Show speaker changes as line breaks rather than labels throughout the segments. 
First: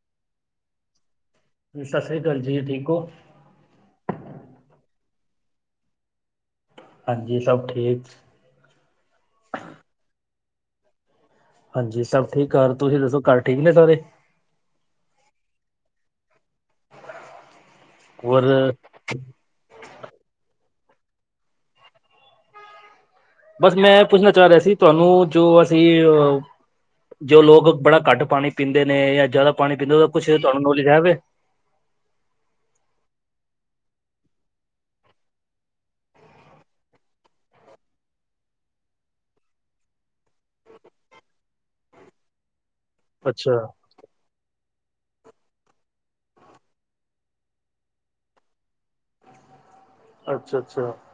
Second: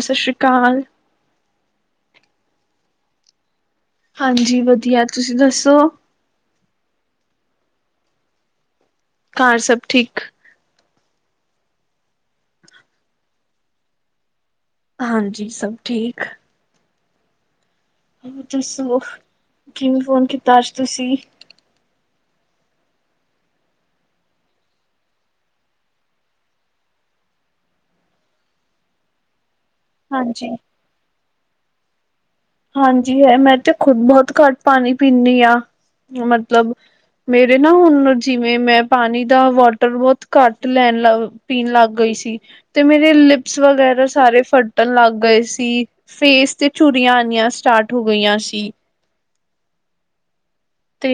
ਸਤਿ ਸ਼੍ਰੀ ਅਕਾਲ।
ਸਤਿ ਸ੍ਰੀ ਅਕਾਲ ਜੀ, ਠੀਕ ਹੋ?
ਹਾਂਜੀ, ਵਧੀਆ ਤੁਸੀਂ ਦੱਸੋ?
ਹਾਂਜੀ, ਸਭ ਠੀਕ,
ਘਰ, ਸਭ ਠੀਕ,
ਹਾਂਜੀ, ਸਭ ਠੀਕ ਕਰ ਤੁਸੀਂ ਦੱਸੋ ਘਰ ਠੀਕ ਨੇ ਸਾਰੇ?
ਹਾਂਜੀ, ਸਭ ਠੀਕ।
ਹੋਰ
ਦੱਸੋ ਕਿਵੇਂ, ਫੋਨ ਕੀਤਾ ਅੱਜ ਤੁਸੀਂ?
ਬਸ ਮੈਂ ਪੁੱਛਣਾ, ਚਾਹ ਰਿਹਾ ਸੀ ਤੁਹਾਨੂੰ ਜੋ ਅਸੀਂਅਸੀਂ ਏ ਓਂ ਜੋ ਲੋਕ ਬੜਾ ਘੱਟ ਪਾਣੀ ਪੀਂਦੇ ਨੇ, ਜਾਂ ਜ਼ਿਆਦਾ ਪਾਣੀ ਪੀਂਦੇ, ਉਹਦਾ ਕੁਛ
ਹਾਂਜੀ
ਤੁਹਾਨੂੰ ਨੌਲੇਜ ਹੈਵੇ
ਹਾਂਜੀ, ਹੈ ਮੈਂ ਤੇ ਖੁਦ ਬਹੁਤ ਘੱਟ ਪਾਣੀ ਪੀਂਦੀ, ਹਾਂ ਮਤਲਬ ਮੇਰੇ ਨਾ ਹੁਣ ਜਿਵੇਂ, ਮੈਂ ਪਾਣੀ ਦਾ ਵਾਟਰ ਬਹੁਤ ਘੱਟ ਲੈਣ ਲਾ ਪੀਣ ਲੱਗ ਗਈ ਸੀ। ਤੇ ਮੇਰੇ ਲਿਪਸ
ਅੱਛਾ
ਵਗੈਰਾ, ਸਾਰੇ ਫਟਣ ਲੱਗ ਗਏ ਸੀ। ਫੇਸ ਤੇ ਚੁਰੀਆਂ ਰ ਸਟਾਰਟ ਹੋ ਗਈਆਂ ਸੀ।
ਅੱਛਾ- ਅੱਛਾ
ਤੇ,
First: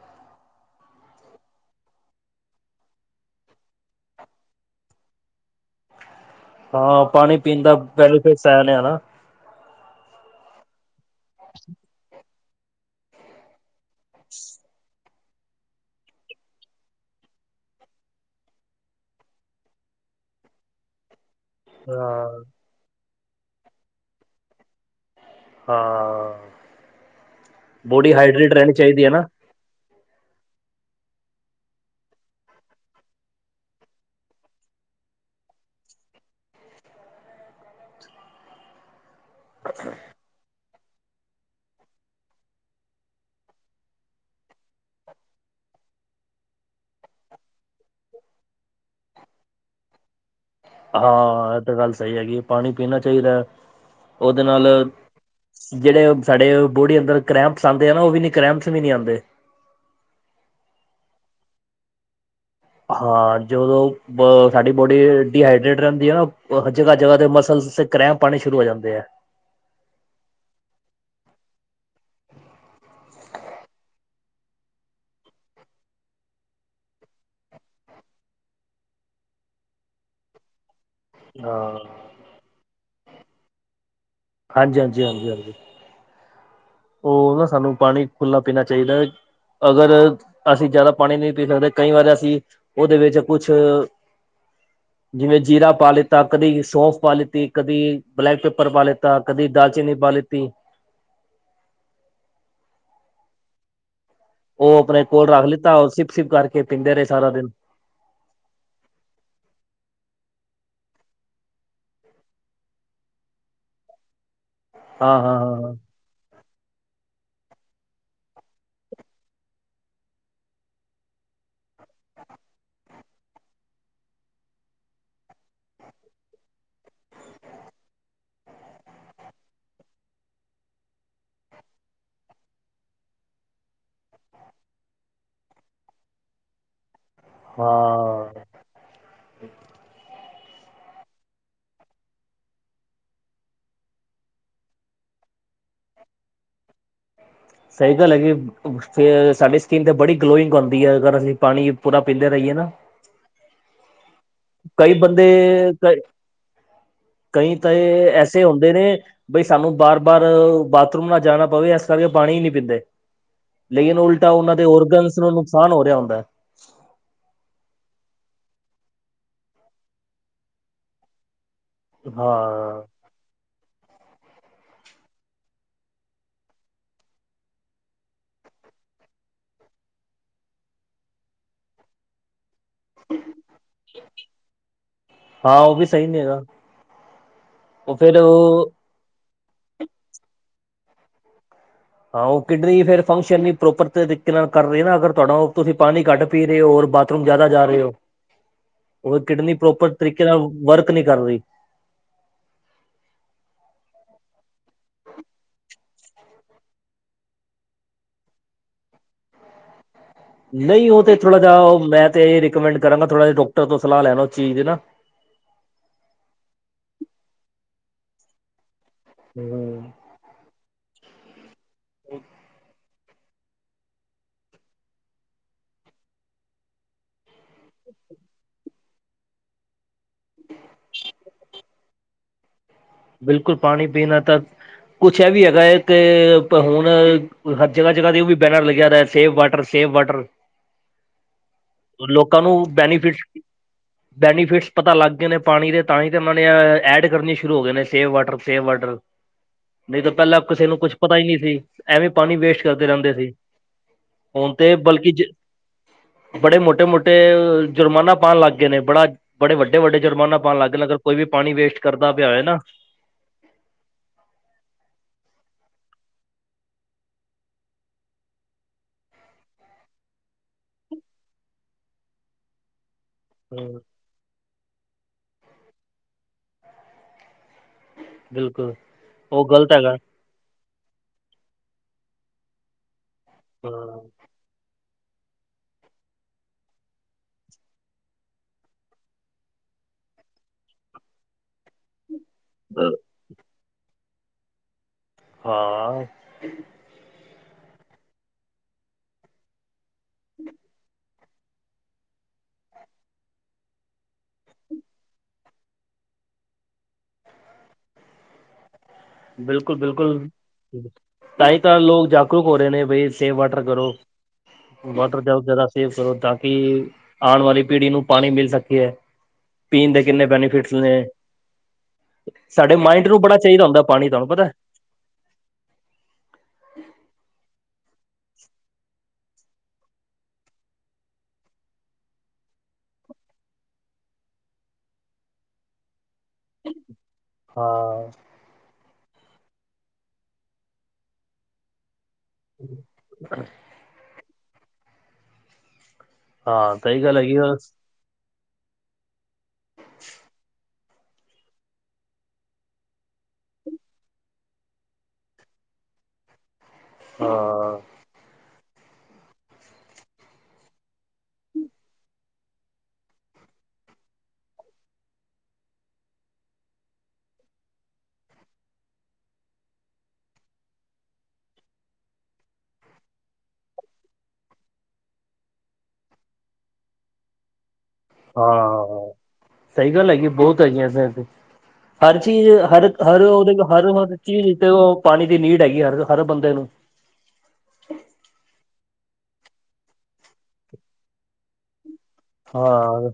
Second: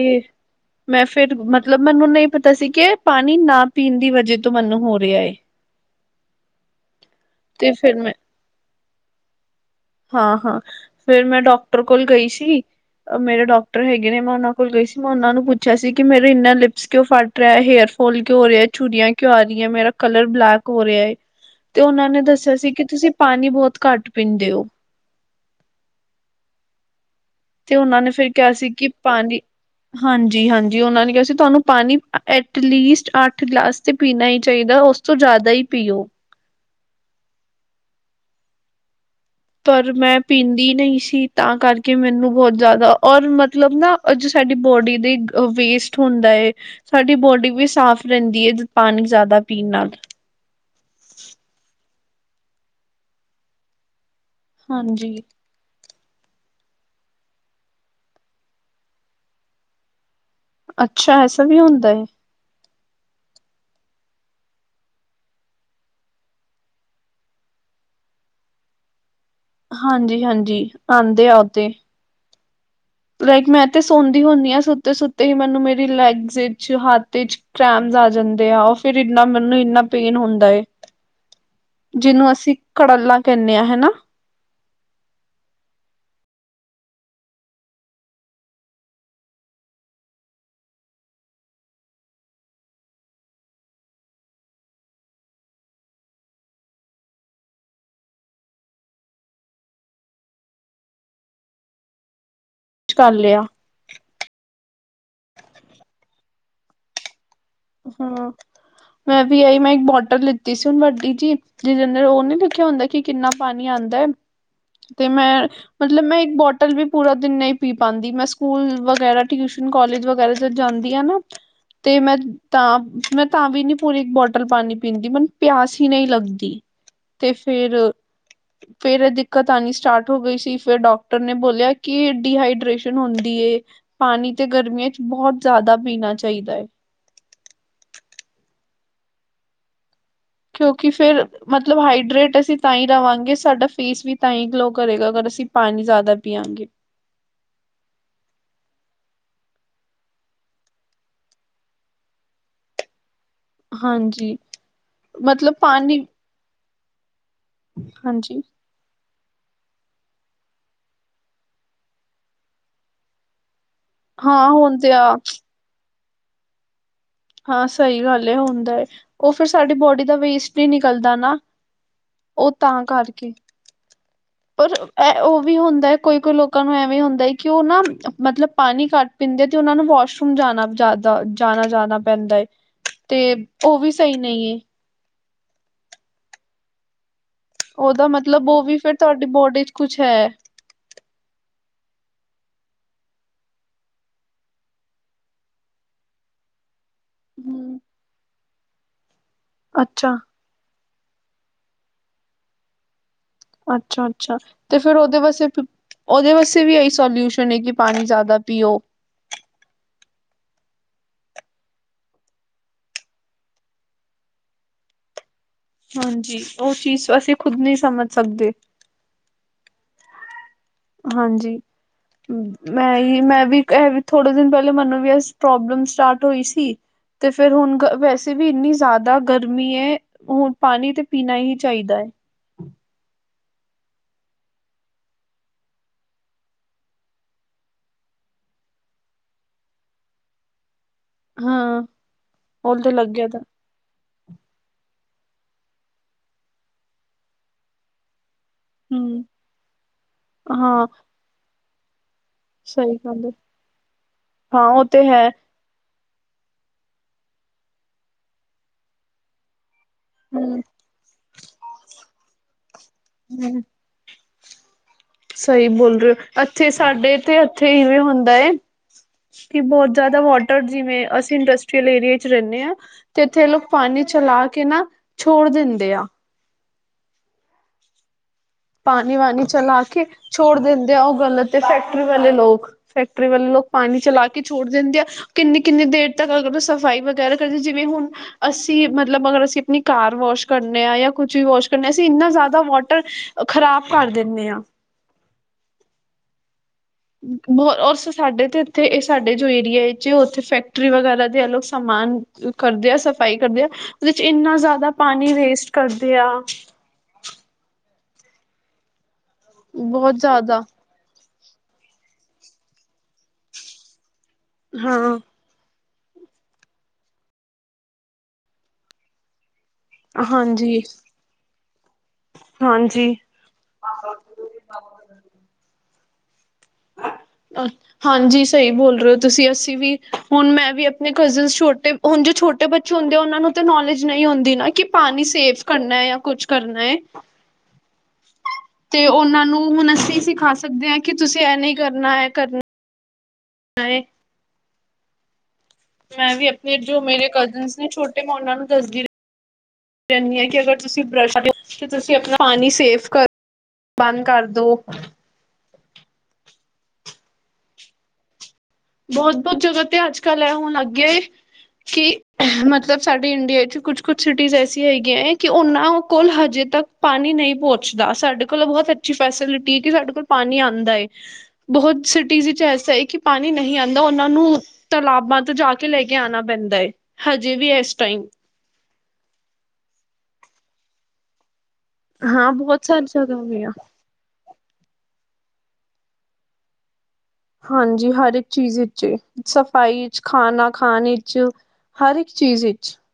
ਮੈਂ ਫਿਰ ਮਤਲਬ, ਮੈਨੂੰ ਨਹੀਂ ਪਤਾ ਸੀ ਕਿ ਪਾਣੀ ਨਾ ਪੀਣ ਦੀ ਵਜ੍ਹੇ ਤੋਂ, ਮੈਨੂੰ ਹੋ ਰਿਹਾ ਏ
ਹਾਂ, ਪਾਣੀ ਪੀਣ
ਤੇ
ਦਾ
ਫਿਰ ਮੈਂ
ਬੈਨੀਫਿਟ ਸ ਨੇ ਹਨਾ।
ਹਾਂ -ਹਾਂ ਫੇਿਰ ਮੈਂ ਡਾਕਟਰ ਕੋਲ ਗਈ ਸੀ, ਮੇਰੇ ਡਾਕਟਰ ਹੈਗੇ ਨੇ, ਮੈਂ ਉਹਨਾਂ ਕੋਲ ਗਈ ਸੀ। ਮੈਂ ਉਹਨਾਂ ਨੂੰ ਪੁੱਛਿਆ ਸੀ ਕਿ ਮੇਰੇ ਇੰਨਾ ਲਿਪਸ ਕਿਉਂ ਫਟ ਰਿਹਾ ਹੇਅਰ ਫੋਲ ਕਿਉਂ ਰਿਹਾ ਛੁਰੀਆਂ ਕਿਉ ਆ ਰਹੀ ਹੈ, ਮੇਰਾ ਕਲਰ ਬਲੈਕ ਹੋ ਰਿਹਾ ਏ,
ਹ [inaudible]
ਤੇ ਉਹਨਾਂ ਨੇ ਦੱਸਿਆ ਸੀ ਕਿ, ਤੁਸੀਂ ਪਾਣੀ ਬਹੁਤ ਘੱਟ ਪੀਂਦੇ ਹੋ?
ਹਾਂ
ਤੇ ਉਹਨਾਂ
ਬੋਡੀ
ਨੇ ਫਿਰ ਕਿਹਾ
ਹਾਈਡਰੇਟ
ਸੀ,
ਰਹਿਣੀ
ਕਿ
ਚਾਹੀਦੀ ਹੈ ਨਾ
ਪਾਣੀ ਹਾਂਜੀ -ਹਾਂਜੀ ਉਹਨਾਂ ਨੇ ਕਿਹਾ ਸੀ, ਤੁਹਾਨੂੰ ਪਾਣੀ ਐਟਲੀਸਟ ਅੱਠ ਗਲਾਸ ਤੇ,, ਪੀਣਾ ਹੀ ਚਾਹੀਦਾ ਉਸ ਤੋਂ ਜ਼ਿਆਦਾ ਹੀ ਪੀਓ? ਪਰ ਮੈਂ, ਪੀਂਦੀ ਨਹੀਂ ਸੀ। ਤਾਂ ਕਰਕੇ ਮੈਨੂੰ, ਬਹੁਤ ਜ਼ਿਆਦਾ ਔਰ ਮਤਲਬ ਨਾ, ਜੋ ਸਾਡੀ ਬੋਡੀ ਦੇ ਵੇਸਟ ਹੁੰਦਾ ਏ, ਸਾਡੀ ਬੋਡੀ ਵੀ, ਸਾਫ਼ ਰਹਿੰਦੀ ਹੈ ਪਾਣੀ ਜ਼ਿਆਦਾ ਪੀਣ ਨਾਲ
ਹਾਂ, ਇਹ ਤਾਂ ਗੱਲ ਸਹੀ ਹੈਗੀ, ਪਾਣੀ ਪੀਣਾ ਚਾਹੀਦਾ ਉਹਦੇ ਨਾਲ
ਹਾਂਜੀ
ਜਿਹੜੇ ਸਾਡੇ ਬੋਡੀ ਅੰਦਰ, ਕਰੈਂਪਸ ਆਂਦੇ ਆ ਨਾ, ਉਹ ਵੀ ਨੀ ਕਰੈਂਪਸ ਵੀ ਨੀ ਆਉਂਦੇ
ਅੱਛਾ, ਐਸਾ ਵੀ ਹੁੰਦਾ ਹੈ।
ਹਾਂ ਜਦੋਂ, ਬ ਸਾਡੀ ਬੋਡੀ ਡੀਹਾਈਡਰੇਟ ਰਹਿੰਦੀ ਹੈ ਨਾ, ਜਗ੍ਹਾ -ਜਗ੍ਹਾ ਤੇ ਮਸਲ ਕਰ੍ਰੈਮ ਪਾਣੇ ਸ਼ੁਰੂ ਹੋ ਜਾਂਦੇ ਆ
ਹਾਂਜੀ -ਹਾਂਜੀ ਆਉਂਦੇ -ਆਉਦੇ ਲਾਈਕ ਮੈਂ ਤੇ ਸੌਦੀ ਹੁੰਦੀ ਹਾਂ, ਸੁੱਤੇ- ਸੁੱਤੇ ਹੀ ਮੈਨੂੰ ਮੇਰੀ ਲੈਗਜ਼, ਵਿੱਚ ਹੱਥ ਵਿੱਚ ਚਾਦ ਆ ਜਾਂਦੇ ਆ, ਉਹ ਫਿਰ ਇਨਾ ਮੈਨੂੰ ਇੰਨਾ ਪੇਨ ਹੁੰਦਾ ਏ
ਹਾਂ,
ਜਿਹਨੂੰ ਅਸੀਂ, ਕੜਲਾ ਕਹਿੰਦੇ ਹਾਂ ਹਨਾ।
ਹਾਂਜੀ -ਹਾਂਜੀ, ਹਾਂਜੀ, ਹਾਂਜੀ, ਉਹ ਨਾ, ਸਾਨੂੰ ਪਾਣੀ ਖੁੱਲ੍ਹਾ ਪੀਣਾ ਚਾਹੀਦਾ। ਅਗਰ ਅਸੀਂ ਜ਼ਿਆਦਾ ਪਾਣੀ, ਨਹੀਂ ਪੀ ਸਕਦੇ ਕਈ ਵਾਰ ਅਸੀਂ ਉਹਦੇ, ਵਿੱਚ ਕੁਛ, ਜਿਵੇਂ ਜੀਰਾ ਪਾ ਲਿੱਤਾ, ਕਦੀ ਸੌਂਫ ਪਾ ਲਿੱਤੀ, ਕਦੀ ਬਲੈਕ ਪੇਪਰ ਪਾ ਲਿੱਤਾ, ਕਦੀ ਦਾਲਚੀਨੀ, ਪਾ ਲਿੱਤੀ
ਕਰ ਲਿਆ।
ਉਹ ਆਪਣੇ, ਕੋਲ ਰੱਖ ਲਿੱਤਾ, ਉਹ ਸਿਪ -ਸਿਪ ਕਰਕੇ ਪੀਂਦੇ ਰਹੇ ਸਾਰਾ ਦਿਨ
ਹਮ ਮੈਂ ਵੀ, ਆਈ ਮੈਂ ਇੱਕ ਬੋਟਲ ਲਿੱਤੀ ਸੀ, ਹੁਣ ਵੱਡੀ ਜਿਹੀ ਜਿਦੇ ਦੇ, ਉਹ ਨੀ ਲਖਿਆ ਹੁੰਦਾ ਕਿ ਕਿੰਨਾ ਪਾਣੀ ਆਉਂਦਾ, ਹੈ ਤੇ
ਹਾਂ ਹਾਂ
ਮੈਂ,
ਹਾਂ ਹਾਂ।
ਮਤਲਬ ਮੈਂ ਇੱਕ ਬੋਟਲ ਵੀ ਪੂਰਾ ਦਿਨ ਨਹੀਂ ਪੀ ਪਾਉਂਦੀ। ਮੈਂ ਸਕੂਲ ਵਗੈਰਾ, ਟਿਊਸ਼ਨ, ਕੋਲਜ ਵਗੈਰਾ, ਤੇ ਜਾਂਦੀ ਆ ਨਾ, ਤੇ ਮੈਂ, ਤਾਂ ਮੈਂ ਤਾਂ ਵੀ ਨੀ, ਪੂਰੀ ਇੱਕ ਬੋਟਲ ਪਾਣੀ ਪੀਂਦੀ। ਮੈਨੂੰ ਪਿਆਸ ਹੀ ਨਹੀਂ ਲੱਗਦੀ। ਤੇ ਫੇਰ, ਫੇਰ ਦਿੱਕਤ ਆਉਣੀ ਸਟਾਰਟ ਹੋ ਗਈ ਸੀ। ਫੇਰ ਡਾਕਟਰ ਨੇ ਬੋਲਿਆ ਕਿ ਡੀ ਹਾਈਡ੍ਰੇਸ਼ਨ ਹੁੰਦੀ ਐ। ਪਾਣੀ ਤੇ ਗਰਮੀਆਂ ਚ ਬਹੁਤ ਜ਼ਿਆਦਾ ਪੀਣਾ ਚਾਹੀਦਾ ਹੈ।
ਹਾਂ।
ਕਿਉਂਕਿ ਫੇਰ, ਮਤਲਬ ਹਾਈਡਰੇਟ ਅਸੀਂ ਤਾਂ ਹੀ ਰਵਾਂਗੇ, ਸਾਡਾ ਫੇਸ ਵੀ ਤਾਂ ਹੀ ਗਲੋ ਕਰੇਗਾ ਅਗਰ ਅਸੀਂ ਪਾਣੀ ਜ਼ਿਆਦਾ ਪੀਵਗੇ।
ਸਹੀ ਗੱਲ ਹੈਗੀ ਹੈ। ਫੇਰ ਸਾਡੀ ਸਕਿੰਨ ਤੇ ਬੜੀ ਗਲੋਇੰਗ ਆਉਂਦੀ ਹੈ। ਅਗਰ ਅਸੀਂ ਪਾਣੀ ਪੂਰਾ ਪੀਂਦੇ ਰਹੀਏ ਨਾ।
ਹਾਂਜੀ।
ਕਈ ਬੰਦੇ
ਮਤਲਬ
ਕ
ਪਾਣੀ
ਕਈ ਤਾਂ
ਹਾਂਜੀ
ਐਸੇ ਹੁੰਦੇ ਨੇ, ਬਈ ਸਾਨੂੰ ਬਾਰ- ਬਾਰ ਬਾਥਰੂਮ ਨਾ ਜਾਣਾ ਪਵੇ, ਇਸ ਕਰਕੇ ਪਾਣੀ ਨਹੀਂ ਪੀਂਦੇ। ਲੇਕਿਨ ਉਲਟਾ
ਹਾਂ
ਉਹਨਾਂ ਦੇ
ਹੁੰਦੇ
ਔਰਗਨ
ਆ
ਨੂੰ ਨੁਕਸਾਨ ਹੋ ਰਿਹਾ ਹੁੰਦਾ ਹੈ।
ਹਾਂ ਸਹੀ ਗੱਲ ਹੈ, ਹੁੰਦਾ ਹੈ। ਉਹ ਫੇਰ ਸਾਡੀ ਬੋਡੀ ਦਾ ਵੇਸਟ ਹੀ ਨਿਕਲਦਾ ਨਾ। ਉਹ
ਹਾਂ
ਤਾਂ ਕਰਕੇ। ਪਰ ਇਹ, ਉਹ ਵੀ ਹੁੰਦਾ ਹੈ। ਕੋਈ- ਕੋਈ ਲੋਕਾਂ ਨੂੰ ਐਵੇ ਹੁੰਦਾ ਹੈ ਕਿ, ਉਹ ਨਾ ਮਤਲਬ ਪਾਣੀ ਘਟ ਪੀਂਦੇ ਤੇ ਉਹਨਾ ਨੂੰ ਵਾਸ਼ਰੂਮ ਜਾਣਾ ਦਾ ਜਾਣਾ ਜਾਦਾ ਪੈਂਦਾ ਹੈ। ਤੇ ਉਹ ਵੀ ਸਹੀ ਨਹੀਂ ਏ।
ਹਾਂ, ਉਹ ਵੀ ਸਹੀ ਨਹੀਂ ਹੈਗਾ। ਉਹ
ਉਹਦਾ
ਫੇਰ
ਮਤਲਬ ਉਹ ਵੀ ਫੇਰ, ਤੁਹਾਡੀ ਬੋਡੀ ਚ ਕੁਛ ਹੈ।
ਹਾਂ ਉਹ ਕਿਡਨੀ ਫੇਰ ਫੰਕਸ਼ਨ ਹੀ ਪ੍ਰੋਪਰ ਤਰੀਕੇ ਨਾਲ ਕਰ ਰਹੀ ਨਾ। ਅਗਰ ਤੁਹਾਡਾ ਤੁਸੀਂ ਪਾਣੀ ਕੱਢ ਪੀ ਰਹੇ ਹੋ, ਔਰ ਬਾ- ਥਰੂਮ ਜਿਆਦਾ ਜਾ
ਹਮ
ਰਹੇ ਹੋ। ਉਹ ਕਿਡਨੀ ਪ੍ਰੋਪਰ
ਅੱਛਾ
ਤਰੀਕੇ ਨਾਲ ਵਰਕ ਨਹੀਂ ਕਰ ਰਹੀ।
ਅੱਛਾ- ਅੱਛਾ ਤੇ ਫੇਰ ਉਹਦੇ ਵਸੇ, ਉਹਦੇ ਵਾਸਤੇ ਵੀ ਇਹੀ ਸੋਲਿਊਸ਼ਨ ਕਿ ਪਾਣੀ ਜ਼ਿਆਦਾ ਪੀਓ।
ਨਹੀਂ ਉਹ ਤੇ ਥੋੜਾ ਜਿਹਾ ਉਹ ਹੋਂਦਾ ਤੇ ਇਹ, ਰਿਕਮੈਂਡ ਕਰਾਂ ਥੋੜਾ ਜਿਹਾ ਡਾਕਟਰ ਤੋਂ ਸਲਾਹ ਲੈ ਦੋ, ਉਹ ਚੀਜ਼ ਨਾ-
ਹਾਂਜੀ, ਉਹ ਚੀਜ਼ ਅਸੀਂ ਖੁਦ ਨਹੀਂ ਸਮਝ ਸਕਦੇ।
ਹੂੰ।
ਹਾਂਜੀ, ਹੂੰ। ਮੈਂ ਹੀ, ਮੈਂ ਵੀ ਇਹ ਥੋੜੇ ਦਿਨ ਪਹਿਲੇ ਮੈਨੂੰ ਵੀ, ਪ੍ਰੋਬਲਮ ਸਟਾਰਟ ਹੋਈ ਸੀ। ਤੇ ਫੇਰ ਹੁਣ ਵੈਸੇ ਵੀ, ਇੰਨੀ ਜ਼ਿਆਦਾ ਗਰਮੀ ਹੈ। ਹੁਣ ਪਾਣੀ ਤੇ, ਪੀਣਾ ਹੀ ਚਾਹੀਦਾ ਹੈ।
ਬਿਲਕੁਲ ਪਾਣੀ ਪੀਣਾ ਤਾਂ, ਕੁਛ ਇਹ ਵੀ ਹੈਗਾ ਇਹ ਤੇ, ਹੁਣ ਹਰ ਜਗਾ- ਜਗਾ ਤੇ ਉਹ ਵੀ ਬੈਨਰ ਲੱਗਿਆ, ਸੇਫ ਵਾਟਰ- ਸੇਫ ਵਾਟਰ।
ਹਾਂ
ਲੋਕਾਂ ਨੂੰ
ਉਹ ਤੇ
ਬੈਨੀਫਿਟ
ਲੱਗਿਆ ਤਾਂ
ਕੀ, ਬੈਨੀਫਿਟਸ ਪਤਾ ਲੱਗ ਗਏ ਨੇ ਪਾਣੀ ਦੇ, ਤਾਂ ਹੀ ਤੇ ਉਹਨਾਂ ਨੇ ਐਡ ਕਰਨੀ ਸ਼ੁਰੂ ਹੋ ਗਏ ਨੇ, ਸੇਵ ਵਾਟਰ- ਸੇਵ ਵਾਟਰਸੇਮ
ਹੂੰ।
ਨਹੀਂ ਤਾਂ ਪਹਿਲਾਂ ਕਿਸੇ ਨੂੰ
ਹਾਂ
ਕੁਛ ਪਤਾ ਹੀ ਨਹੀਂ ਸੀ। ਐਵੇਂ ਪਾਣੀ ਵੇਸਟ ਕਰਦੇ
ਸਹੀ
ਰਹਿੰਦੇ
ਗੱਲ ਹੈ
ਸੀ। ਹੁਣ
ਹਾਂ
ਤੇ
ਉਹ
ਬਲਕੀ
ਹੈ।
ਜ- ਬੜੇ ਮੋਟੇ- ਮੋਟੇ ਜੁਰਮਾਨਾ ਪਾਉਣ ਲੱਗ ਗਏ ਨੇ। ਬੜਾ- ਬੜੇ ਵੱਡੇ- ਵੱਡੇ ਜੁਰਮਾਨਾ ਪਾਉਣ
ਹੂੰ।
ਲੱਗ ਗਿਆ। ਅਗਰ ਕੋਈ ਵੀ ਪਾਣੀ ਵੇਸਟ ਕਰਦਾ ਪਿਆ ਹੈ ਨਾ।
[unintelligible] ਸਹੀ ਬੋਲ ਰਹੇ ਹੋ। ਇੱਥੇ ਸਾਡੇ ਤੇ ਇੱਥੇ ਇਵੇਂ ਹੁੰਦਾ ਹੈ। ਕਿ ਬਹੁਤ ਜਿਆਦਾ ਵਾਟਰ ਜਿਵੇਂ, ਅਸੀਂ ਇੰਡਸਟ੍ਰਅਲ ਏਰੀਏ ਚ ਰਹਿੰਦੇ ਹਾਂ। ਤੇ ਇੱਥੇ ਲੋਕ
ਹੂੰ
ਪਾਣੀ ਚਲਾ ਕੇ ਨਾ, ਛੋੜ ਦਿੰਦੇ ਐ।
ਬਿਲਕੁਲ।
ਪਾਣੀ- ਵਾਣੀ
ਉਹ ਗ਼ਲਤ
ਚਲਾ
ਹੈਗਾ
ਕੇ, ਛੋੜ ਦਿੰਦੇ ਆ। ਉਹ ਗਲਤ ਤੇ ਫੈਕਟਰੀ ਵਾਲੇ ਲੋਕ ਫੈਕਟਰੀ ਵਾਲੇ ਲੋਕ ਪਾਣੀ
ਹਾਂ
ਚਲਾ ਕੇ। ਛੋੜ ਦਿੰਦੇ ਆ। ਕਿੰਨੀ- ਕਿੰਨੀ ਦੇਰ ਤੱਕ ਅਗਰ ਸਫ਼ਾਈ ਵਗੈਰਾ ਕਰਦੀ ਜਿਵੇਂ ਹੁਣ। ਅਸੀਂ ਮਤਲਬ ਅਗਰ ਅਸੀਂ ਆਪਣੀ ਕਾਰ ਵਾਸ਼ ਕਰਨੇ ਹਾਂ। ਜਾਂ ਕੁੱਝ ਵੀ ਵਾਸ਼ ਕਰਨੇ ਅਸੀਂ ਇੰਨਾ ਜ਼ਿਆਦਾ। ਉਹਦਾ ਵਾਟਰ ਖ਼ਰਾਬ ਕਰ ਦਿੰਣੇ ਆਂ।
ਹਾਂ
ਬੋ ਔ ਔਰ ਸਾਡੇ ਤੇ ਇੱਥੇ ਇਹ ਸਾਡੇ ਜੋ ਏਰੀਆ ਜੇ ਉੱਥੇ ਫੈਕਟਰੀ ਵਗੈਰਾ ਦੇ ਸਮਾਨ ਕਰਦੇ ਆ, ਸਫ਼ਾਈ ਕਰਦੇ ਆ, ਉਹਦੇ ਚ ਇੰਨਾ ਜ਼ਿਆਦਾ ਪਾਣੀ ਵੇਸਟ ਕਰਦੇ ਆ।
ਬਿਲਕੁਲ
ਬਹੁਤ
ਬਿਲਕੁਲ
ਜ਼ਿਆਦਾ
ਤਾਂ ਹੀ ਤਾਂ ਲੋਕ ਜਾਗਰੂਕ ਹੋ ਰਹੇ ਨੇਂ, ਬਈ ਸੇਵ ਵਾਟਰ ਕਰੋ।
ਹਾਂ
ਵਾਟਰ ਜਾਓ ਜ਼ਿਆਦਾ ਸੇਵ ਕਰੋ ਤਾਂ ਕਿ ਆਉਣ ਵਾਲੀ ਪੀੜ੍ਹੀ ਨੂੰ ਪਾਣੀ ਮਿਲ ਸਕੀ ਐ। ਪੀਣ ਦੇ ਕਿੰਨੇ ਬੈਨੀਫਿਟਸ
ਹਾਂਜੀ
ਨੇਂ, ਸਾਡੇ ਮਾਇੰਡ
ਹਾਂਜੀ
ਨੂੰ ਬੜਾ ਚਾਈਦਾ ਹੁੰਦਾ ਪਾਣੀ ਤੁਹਾਨੂੰ ਪਤਾ
[unintelligible] ਅੱ ਹਾਂਜੀ ਸਹੀ ਬੋਲ ਰਹੇ ਹੋ ਤੁਸੀਂ, ਅਸੀਂ ਵੀ, ਹੁਣ ਮੈਂ ਵੀ ਆਪਣੇ ਕਜ਼ਨ ਛੋਟੇ ਹੁਣ ਜੋ ਛੋਟੇ ਬੱਚੇ ਹੁੰਦੇ ਆ ਉਹਨਾਂ ਨੂੰ ਤਾਂ ਨੌਲੇਜ ਨਈਂ ਹੁੰਦੀ ਨਾਂ ਕਿ ਪਾਣੀ ਸੇਫ ਕਰਨਾ ਜਾਂ ਕੁਛ ਕਰਨਾ ਐ।
ਹਾਂ
ਤੇ ਉਹਨਾਂ ਨੂੰ ਹਨ ਅਸੀਂ ਸਿਖਾ ਸਕਦੇ ਆਂ ਕਿ ਤੁਸੀਂ ਇਹ ਨਈਂ ਕਰਨਾ, ਇਹ ਕਰਨਾ।
[unintelligible]
ਹਾਏ ਮੈਂ ਵੀ
ਹਾਂ
ਆਪਣੇ ਜੋ
ਸਹੀ ਗੱਲ
ਮੇਰੇ
ਹੈਗੀ ਆ।
ਕਜ਼ਨਸ ਨੇਂ ਛੋਟੇ ਮੈਂ ਉਹਨਾਂ ਨੂੰ ਦੱਸਦੀ ਰਹਿੰਣੀ ਆਂ ਕਿ ਅਗਰ ਤੁਸੀਂ ਬਰਸ਼ [unintelligible] ਤੁਸੀਂ ਆਪਣਾ ਪਾਣੀ ਸੇਫ ਕਰੋ, ਬੰਦ ਕਰਦੋ।
ਹਾਂ।
ਬਹੁਤ-ਬਹੁਤ ਜਗ੍ਹਾ ਤੇ ਅੱਜ-ਕੱਲ੍ਹ ਐ ਹੁਣ ਲੱਗ ਗਿਆ ਏ ਕਿ [unintelligible] ਮਤਲਬ ਸਾਡੇ ਇੰਡੀਆ ਚ ਕੁਛ-ਕੁਛ ਸਿਟੀਜ਼ ਐਸੀਆਂ ਹੈਗੀਆਂ ਐਂ ਕਿ ਉਹਨਾਂ ਕੋਲ ਹਜੇ ਤੱਕ ਪਾਣੀ ਨਈਂ ਪਹੁੰਚਦਾ, ਸਾਡੇ ਕੋਲ ਬਹੁਤ ਅੱਛੀ ਫੈਸਿਲਿਟੀ ਕਿ ਸਾਡੇ ਕੋਲ ਪਾਣੀ ਆਂਦਾ ਏ। ਬਹੁਤ ਸਿਟੀਜ਼ ਇੱਚ ਐਸਾ ਹੈ ਕਿ ਪਾਣੀ ਨਹੀਂ ਆਂਦਾ ਉਹਨਾਂ ਨੂੰ ਤਲਾਬਾਂ ਤੋਂ ਜਾ ਕੇ ਲੈ ਕੇ ਆਣਾ ਪੈਂਦਾ ਐ, ਹਜੇ ਵੀ ਇਸ ਟਾਈਮ।
ਹਾਂ, ਸਹੀ ਗੱਲ ਹੈਗੀ ਐਂ, ਬਹੁਤ ਹੈਗੀ ਆਂ ਐਸੇ, ਐਸੇ ਹਰ ਚੀਜ਼
ਹਾਂ ਬਹੁਤ
ਹਰ
ਸਾਰੀ
ਹਰ
ਜਗ੍ਹਾ
ਉਹਦੇ
ਵੀ ਆ
ਹਰ ਹਰ ਚੀਜ਼ਥ ਉਹ ਪਾਣੀ ਦੀ ਨੀਡ ਹੈਗੀ ਹਰ ਹਰ ਬੰਦੇ ਨੂੰ।
ਹਾਂਜੀ ਹਰ ਇੱਕ ਚੀਜ਼ ਵਿੱਚ ਸਫ਼ਾਈ ਚ ਖਾਣਾ ਖਾਣ ਵਿੱਚ ਹਰ ਇੱਕ ਚੀਜ਼ ਵਿੱਚ
ਹਾਂ,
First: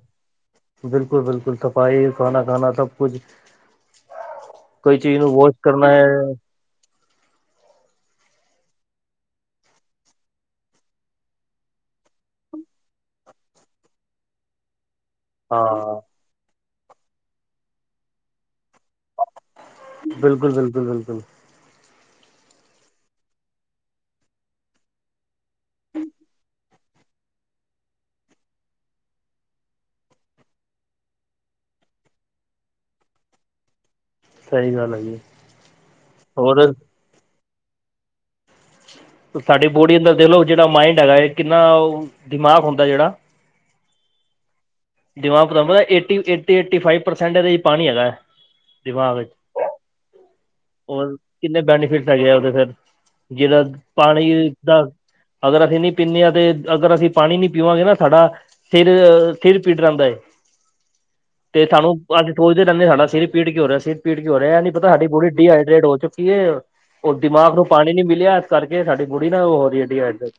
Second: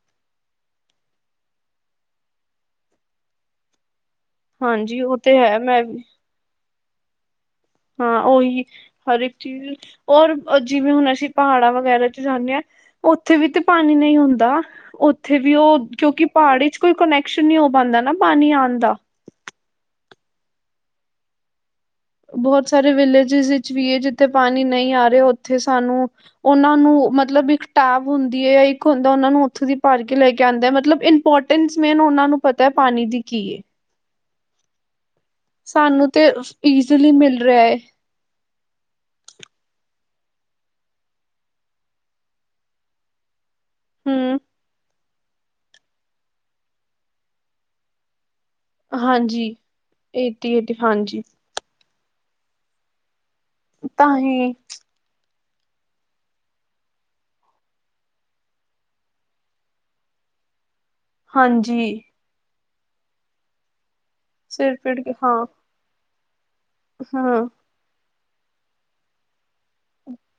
ਬਿਲਕੁਲ ਬਿਲਕੁਲ ਸਫ਼ਾਈ ਖਾਨਾ ਖਾਣਾ ਸਭ ਕੁਛ ਕੋਈ
ਹਾਂਜੀ ਉਹ
ਚੀਜ਼ ਨੂੰ
ਤੇ
ਵੋਸ਼
ਹੈ ਮੈਂ
ਕਰਨਾ
ਵੀ
ਐ
ਹਾਂ ਉਹੀ ਹਰ ਇੱਕ ਚੀਜ਼ ਔਰ ਜਿਵੇਂ ਹੁਣ ਅਸੀਂ ਪਹਾੜਾਂ ਵਗੈਰਾ ਚ ਜਾਂਣੇ ਆਂ। ਉੱਥੇ ਵੀ ਤੇ ਪਾਣੀ ਨਹੀਂ ਹੁੰਦਾ ਉੱਥੇ ਵੀ ਉਹ
ਹਾਂ
ਕਿਉਂਕਿ ਪਹਾੜ ਚ ਕੋਈ ਕੁਨੈਕਸ਼ਨ ਨਈਂ ਹੋ ਪਾਂਦਾ ਨਾਂ ਪਾਣੀ ਆਣ ਦਾ।
ਬਿਲਕੁਲ, ਬਿਲਕੁਲ, ਬਿਲਕੁਲ।
ਬਹੁਤ ਸਾਰੇ ਵਿਲੇਜਿਸ ਵਿੱਚ ਵੀ ਜਿੱਥੇ ਪਾਣੀ ਨਈਂ ਆ ਰਿਹਾ, ਉੱਥੇ ਸਾਨੂੰ ਉਹਨਾ ਨੂੰ ਮਤਲਬ ਇੱਕ ਟੈਬ ਹੁੰਦੀ ਐ ਇੱਕ ਹੁੰਦਾ ਉਹਨਾਂ ਨੂੰ ਉੱਥੋਂ ਦੀ ਪਾਰਕਿੰਗ ਲੈ ਕੇ ਆਉਂਦੇ ਮਤਲਬ ਇੰਪੋਰਟ ਟਿੰਨਸਮੇਨ ਉਹਨਾਂ ਨੂੰ ਪਤਾ ਏ, ਪਾਣੀ ਦੀ ਕੀ ਏ?
ਜੀ ਸਹੀ ਗੱਲ ਐ, ਜੀ।
ਸਾਨੂੰ ਤੇ ਈਜ਼ਲੀ ਮਿਲ ਰਿਹਾ ਐ।
ਸਾਡੀ ਬੋਡੀ ਅੰਦਰ ਦੇਖ ਲਓ ਜਿਹੜਾ ਮਾਈਂਡ ਹੈਗਾ ਇਹ ਕਿੰਨਾ ਦਿਮਾਗ ਹੁੰਦਾ ਜਿਹੜਾ
ਹਂ
ਦਿਮਾਗ ਪਤ ਏਟੀ, ਏਟੀ ਫਾਈਵ ਪਰਸੈਂਟ ਇਹਦਾ ਪਾਣੀ ਹੈਗਾ। ਦਿਮਾਗ ਵਿੱਚ
ਹਾਂਜੀ, ਏਟੀ ਏਟੀ
ਔਰ
ਹਾਂਜੀ।
ਕਿੰਨੇ ਬੈਨੀਫਿਟ ਹੈਗੇ ਆ ਉਹਦੇ ਫਿਰ ਜਿਹੜਾ
ਤਾਂ
ਪਾਣੀ
ਹੀ
ਦਾ ਅਗਰ ਅਸੀਂ ਨਹੀਂ ਪੀਂਣੇ ਆਂ ਤੇ ਅਗਰ ਅਸੀਂ ਪਾਣੀ ਨੀਂ ਪੀਵਾਂਗੇ ਨਾ ਸਾਡਾ ਫਿਰ, ਫਿਰ ਪੀਡ ਰੈਂਦਾ ਏ। ਤੇ
ਹਾਂਜੀ
ਸਾਨੂੰ ਅੱਜ ਸੋਚਦੇ ਰਹਿੰਦੇ ਸਿਰ ਪੀੜ ਕੀ ਹੋ ਰਿਹਾ ਸਿਰ ਪੀ ਕੀ ਹੋ ਰਿਹਾ ਇਹ ਨੀ
ਸਿਰ
ਪਤਾ
ਪੀੜ
ਸਾਡੀ
ਕੇ
ਬੋੜੀ
ਹਾਂ
[unintelligible] ਹੋ ਚੁੱਕੀ ਉਹ
ਹਾਂ
ਦਿਮਾਗ ਨੂੰ ਪਾਣੀ ਨੀਂ ਮਿਲਿਆ ਇਸ ਕਰਕੇ ਸਾਡੀ ਬੋੜੀ ਨਾ ਹੋਰੀ ਡਿਹਾਇਡਰੇਟ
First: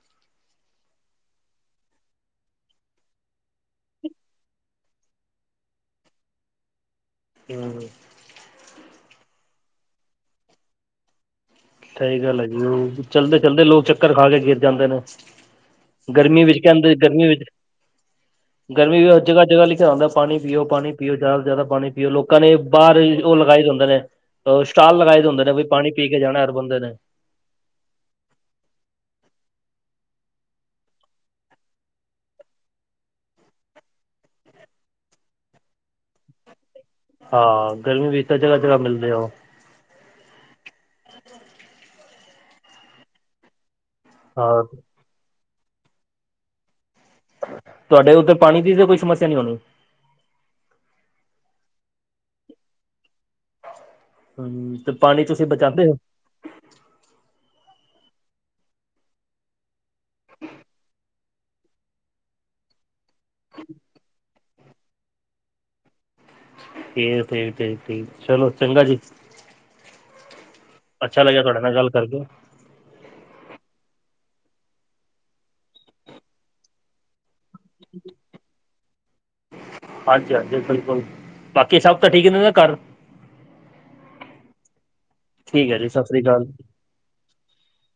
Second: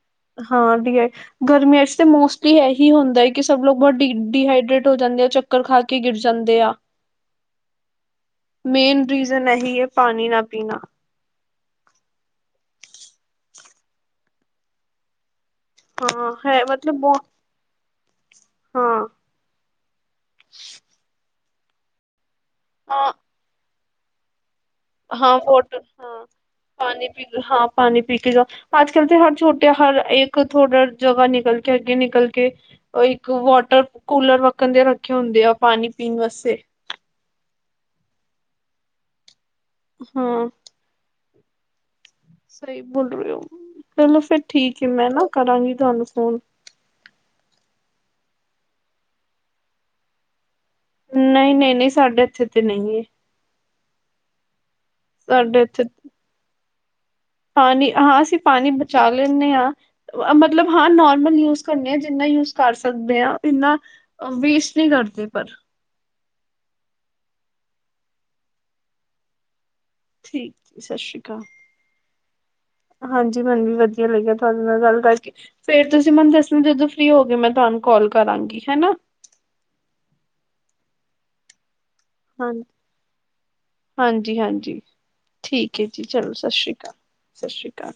ਹਾਂ ਡਿ ਆ ਗਰਮੀਆਂ ਚ ਤੇ ਮੋਸਟਲੀ ਇਹੀ ਹੁੰਦਾ ਕਿ ਸਭ ਲੋਕ ਬਹੁਤ ਡੀ ਡੀਹਾਈਡਰੇਟ ਹੋ ਜਾਂਦੇ ਆ, ਚੱਕਰ ਖਾ ਕੇ ਗਿਰ ਜਾਂਦੇ ਆ।
ਹੂੰ
ਮੇਨ ਰੀਜ਼ਨ ਇਹੀ ਹੈ, ਪਾਣੀ ਨਾ ਪੀਣਾ।
ਸਹੀ ਗੱਲ ਹੈ ਜੀ, ਉਹ ਚੱਲਦੇ-ਚਲਦੇ ਲੋਕ ਚੱਕਰ ਖਾਕੇ ਗਿਰ ਜਾਂਦੇ ਨੇ।
ਹਾਂ
ਗਰਮੀ ਵਿੱਚ
ਹੈ
ਕਹਿੰਦੇ,
ਮਤਲਬ ਬਹੁਤ
ਗਰਮੀ ਵਿੱਚ, ਗਰਮੀ
ਹਾਂ
ਵੀ ਜਗ੍ਹਾ-ਜਗ੍ਹਾ ਲਿਖਿਆ ਹੁੰਦਾ ਪਾਣੀ ਪੀਓ, ਪਾਣੀ ਪੀਓ, ਜ਼ਿਆਦਾ ਤੋਂ ਜ਼ਿਆਦਾ ਪਾਣੀ ਵੀ ਉਹ ਲੋਕਾਂ ਨੇ ਬਾਹਰ
ਹਾਂ
ਉਹ ਲਗਾਏ ਦੇ ਹੁੰਦੇ ਨੇ, ਸਟਾਲ ਲਗਾਏਦੇ
ਹਾਂ
ਹੁੰਦੇ ਨੇ, ਵੀ
ਵੋਟਰ
ਪਾਣੀ ਪੀਕੇ ਜਾਣਾ ਹੁੰਦੇ ਨੇ।
ਹਾਂ, ਪਾਣੀ ਪੀਕੇ ਜਾਓ। ਆਜ-ਕਲ ਤੇ ਹਰ ਛੋਟਾ, ਹਰ ਇੱਕ ਥੋੜਾ ਜਗ੍ਹਾ ਨਿਕਲਕੇ, ਅੱਗੇ ਨਿਕਲਕੇ ਉਹ ਇੱਕ ਵੌਟਰ-ਕੂਲਰ ਵੱਖਣ ਦੇ ਰੱਖੇ ਹੁੰਦੇ ਆ, ਪਾਣੀ ਪੀਣ ਵਾਸਤੇ।
ਹਾ, ਗਰਮੀ ਵਿੱਚ ਤਾ ਜਗ੍ਹਾ-ਜਗ੍ਹਾ ਮਿਲਦੇ ਓ।
ਹਾਂ
[inaudible]
ਸਹੀ ਬੋਲ ਰਹੇ ਓ, ਚਲੋ ਫਿਰ
ਹਾਂ
ਠੀਕ ਹੈ, ਮੈਂ ਨਾ ਕਰਾਂਗੀ ਤੁਹਾਨੂੰ ਫੋਨ।
ਤੁਹਾਡੇ ਉੱਧਰ, ਪਾਣੀ ਦੀ ਤਾਂ ਕੋਈ ਸਮੱਸਿਆ ਨੀ ਹੋਣੀ।
ਨਹੀਂ, ਨਹੀਂ-ਨਹੀਂ ਸਾਡੇ ਇੱਥੇ ਤੇ ਨਹੀਂ ਏ।
ਹੂੰ, ਤੇ ਪਾਣੀ ਤੁਸੀਂ
ਸਾਡੇ ਇੱਥੇ
ਬਚਾਂਦੇ ਹੋ?
ਹਾਂ, ਨਹੀ, ਹਾ, ਅਸੀ ਪਾਣੀ ਬਚਾ ਲੈਂਨੇ ਆ, ਅ ਬ ਮਤਲਬ ਹਾਂ ਨੌ ਮੰਲ ਯੂਜ ਕਰਨੇ ਆ, ਜਿੰਨਾ ਯੂਜ ਕਰ ਸਕਦੇ ਆਂ, ਇੰਨਾ ਵੇਸਟ ਨੀ ਕਰਦੇ ਪਰ।
ਫੇਰ, ਫੇਰ, ਫੇਰ, ਚਲੋ ਚੰਗਾ ਜੀ।
ਠੀਕ ਸਤਿ ਸ਼੍ਰੀ
ਅੱਛਾ
ਅਕਾਲ
ਲੱਗਿਆ ਤੁਹਾਡੇ ਨਾਲ ਗੱਲ ਕਰਕੇ।
ਹਾਂਜੀ, ਮੈਨੂੰ ਵੀ ਵਧੀਆ ਲੱਗਿਆ ਤੁਹਾਡੇ ਨਾਲ ਗੱਲ ਕਰਕੇ, ਫੇਰ ਤੁਸੀਂ ਮੈਨੂੰ ਦਸਣਾ, ਜਦੋਂ ਫ੍ਰੀ ਹੋਗੇ ਮੈਂ ਤੁਹਾਨੂੰ ਕੌਲ ਕਰਾਂਗੀ ਹੈਨਾ‌।
ਹਾਂਜੀ-ਹਾਂਜੀ, ਬਿਲਕੁਲ। ਬਾਕੀ ਸਭ ਤਾ ਠੀਕ ਨੇ,
ਹਾਂ
ਨਾ
ਹਾਂਜੀ।
ਘਰ।
ਹਾਂਜੀ-ਹਾਂਜੀ ਠੀਕ ਏ ਜੀ, ਚਲੋ ਸਤਿ ਸ਼੍ਰੀ ਅਕਾਲ, ਸਤਿ ਸ਼੍ਰੀ ਅਕਾਲ।